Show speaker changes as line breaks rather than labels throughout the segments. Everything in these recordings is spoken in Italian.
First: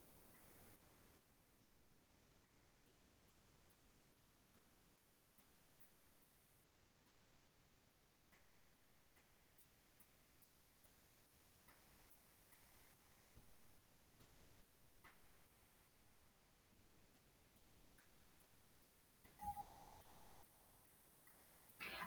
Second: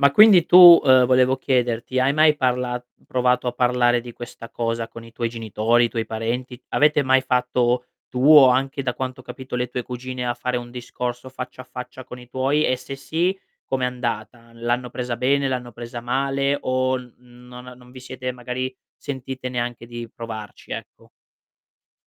Ma quindi tu, ehm, volevo chiederti, hai mai parla provato a parlare di questa cosa con i tuoi genitori, i tuoi parenti? Avete mai fatto tu o anche da quanto ho capito le tue cugine, a fare un discorso faccia a faccia con i tuoi, e se sì com'è andata? L'hanno presa bene, l'hanno presa male o non a non vi siete magari sentite neanche di provarci, ecco?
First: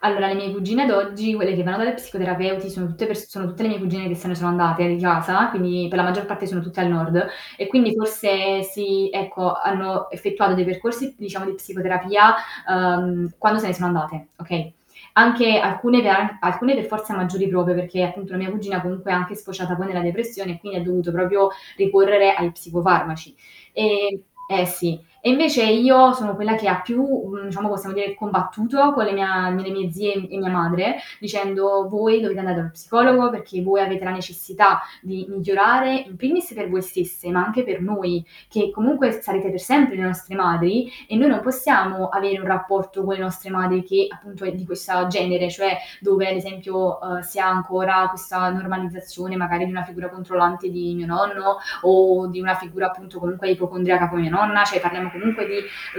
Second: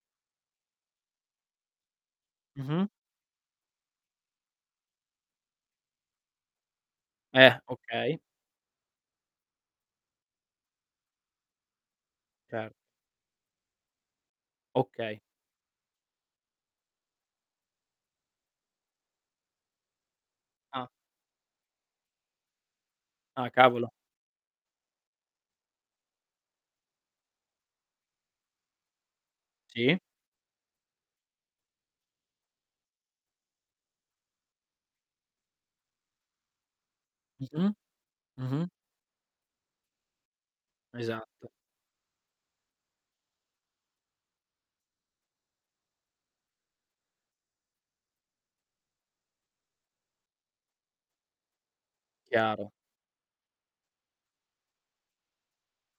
Allora, le mie cugine ad oggi, quelle che vanno dalla psicoterapeuti sono
Mh-mh.
tutte pers sono tutte le mie cugine che se ne sono andate di casa, quindi, per la maggior parte sono tutte al nord
Eh,
e quindi
okay.
forse si ecco hanno effettuato dei percorsi, diciamo, di psicoterapia,
Cer
uhm, quando se ne sono andate okay,
Okay.
anche alcune [unintelligible] alcune per forza maggiori proprio perché, appunto, una mia cugina comunque è anche sfociata poi nella depressione, e quindi ha
Ah.
dovuto proprio ricorrere ai psicofarmaci.
Ah, cavolo.
Ehm eh sì, e invece io sono quella che ha più, mhmm, diciamo, possiamo dire combattuto con le mia mhmm, le mie
Sì.
zie e mia madre dicendo: "Voi dovete andare dallo psicologo perché voi avete la necessità di migliorare, in primis per voi stesse, ma anche
Mh-mh,
per noi,
mh-mh.
che comunque s sarete per sempre le nostre madri, e noi non
Esatto.
possiamo avere un rapporto con le nostre madri che, appunto, è di questa genere." Cioè, dove ad esempio, uhm, si ha ancora questa normalizzazione magari di una figura controllante di mio nonno o di una
Chiaro.
figura appunto, comunque, ipocondriaca come mia nonna, cioè parliamo comunque di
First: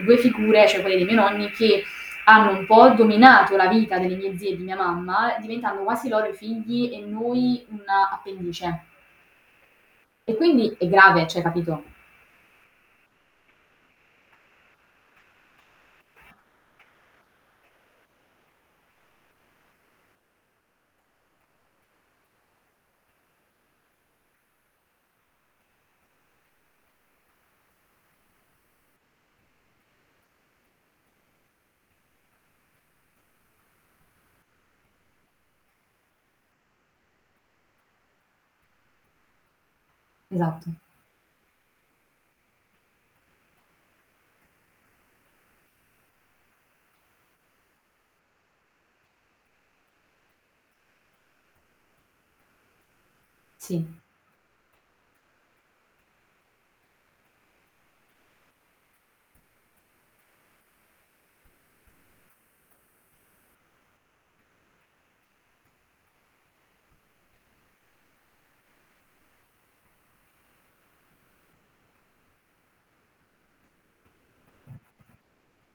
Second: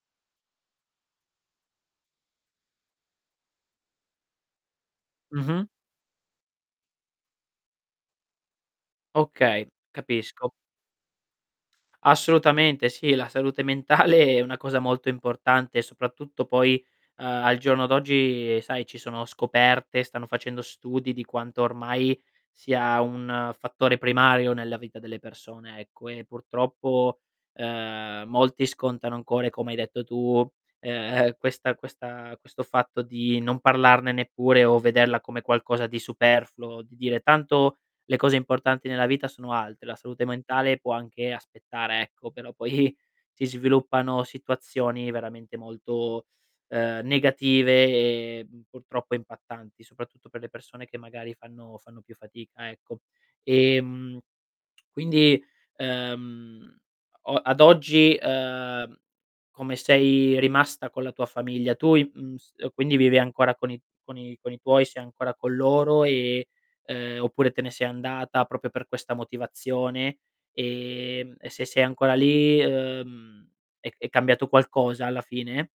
2 figure cioè, quelle dei miei nonni che hanno un po' dominato la vita delle mie zie e di mia mamma,
Mh-mh.
diventando quasi loro i figli e noi un'appendice
Okay,
e
capisco.
quindi è grave, cioè, capito?
Assolutamente sì, la salute mentale è una cosa molto importante, soprattutto poi, uhm, al giorno d'oggi, sai, ci sono scoperte, stanno facendo studi di quanto ormai sia un fattore primario nella vita delle persone ecco, e purtroppo, ehm, molti scontano ancora e come hai detto tu, ehm, questa questa questo fatto di non parlarne neppure, o vederla come qualcosa di superfluo, di dire: "Tanto le cose importanti nella vita sono altre, la salute
Esatto.
mentale può anche aspettare." Ecco, però poi si sviluppano situazioni veramente molto, ehm, negative e, mhmm, purtroppo impattanti, soprattutto per le persone che magari fanno fanno più fatica, ecco.
Sì.
Ehm, quindi, uhm, o ad oggi, ehm, come sei rimasta con la tua famiglia, tu i mhmm, s uhm, quindi vivi ancora con i con i con i tuoi, sei ancora con loro e uhm, oppure te ne sei andata proprio per questa motivazione, ehm, e se sei ancora lì, uhm, è è cambiato qualcosa alla fine?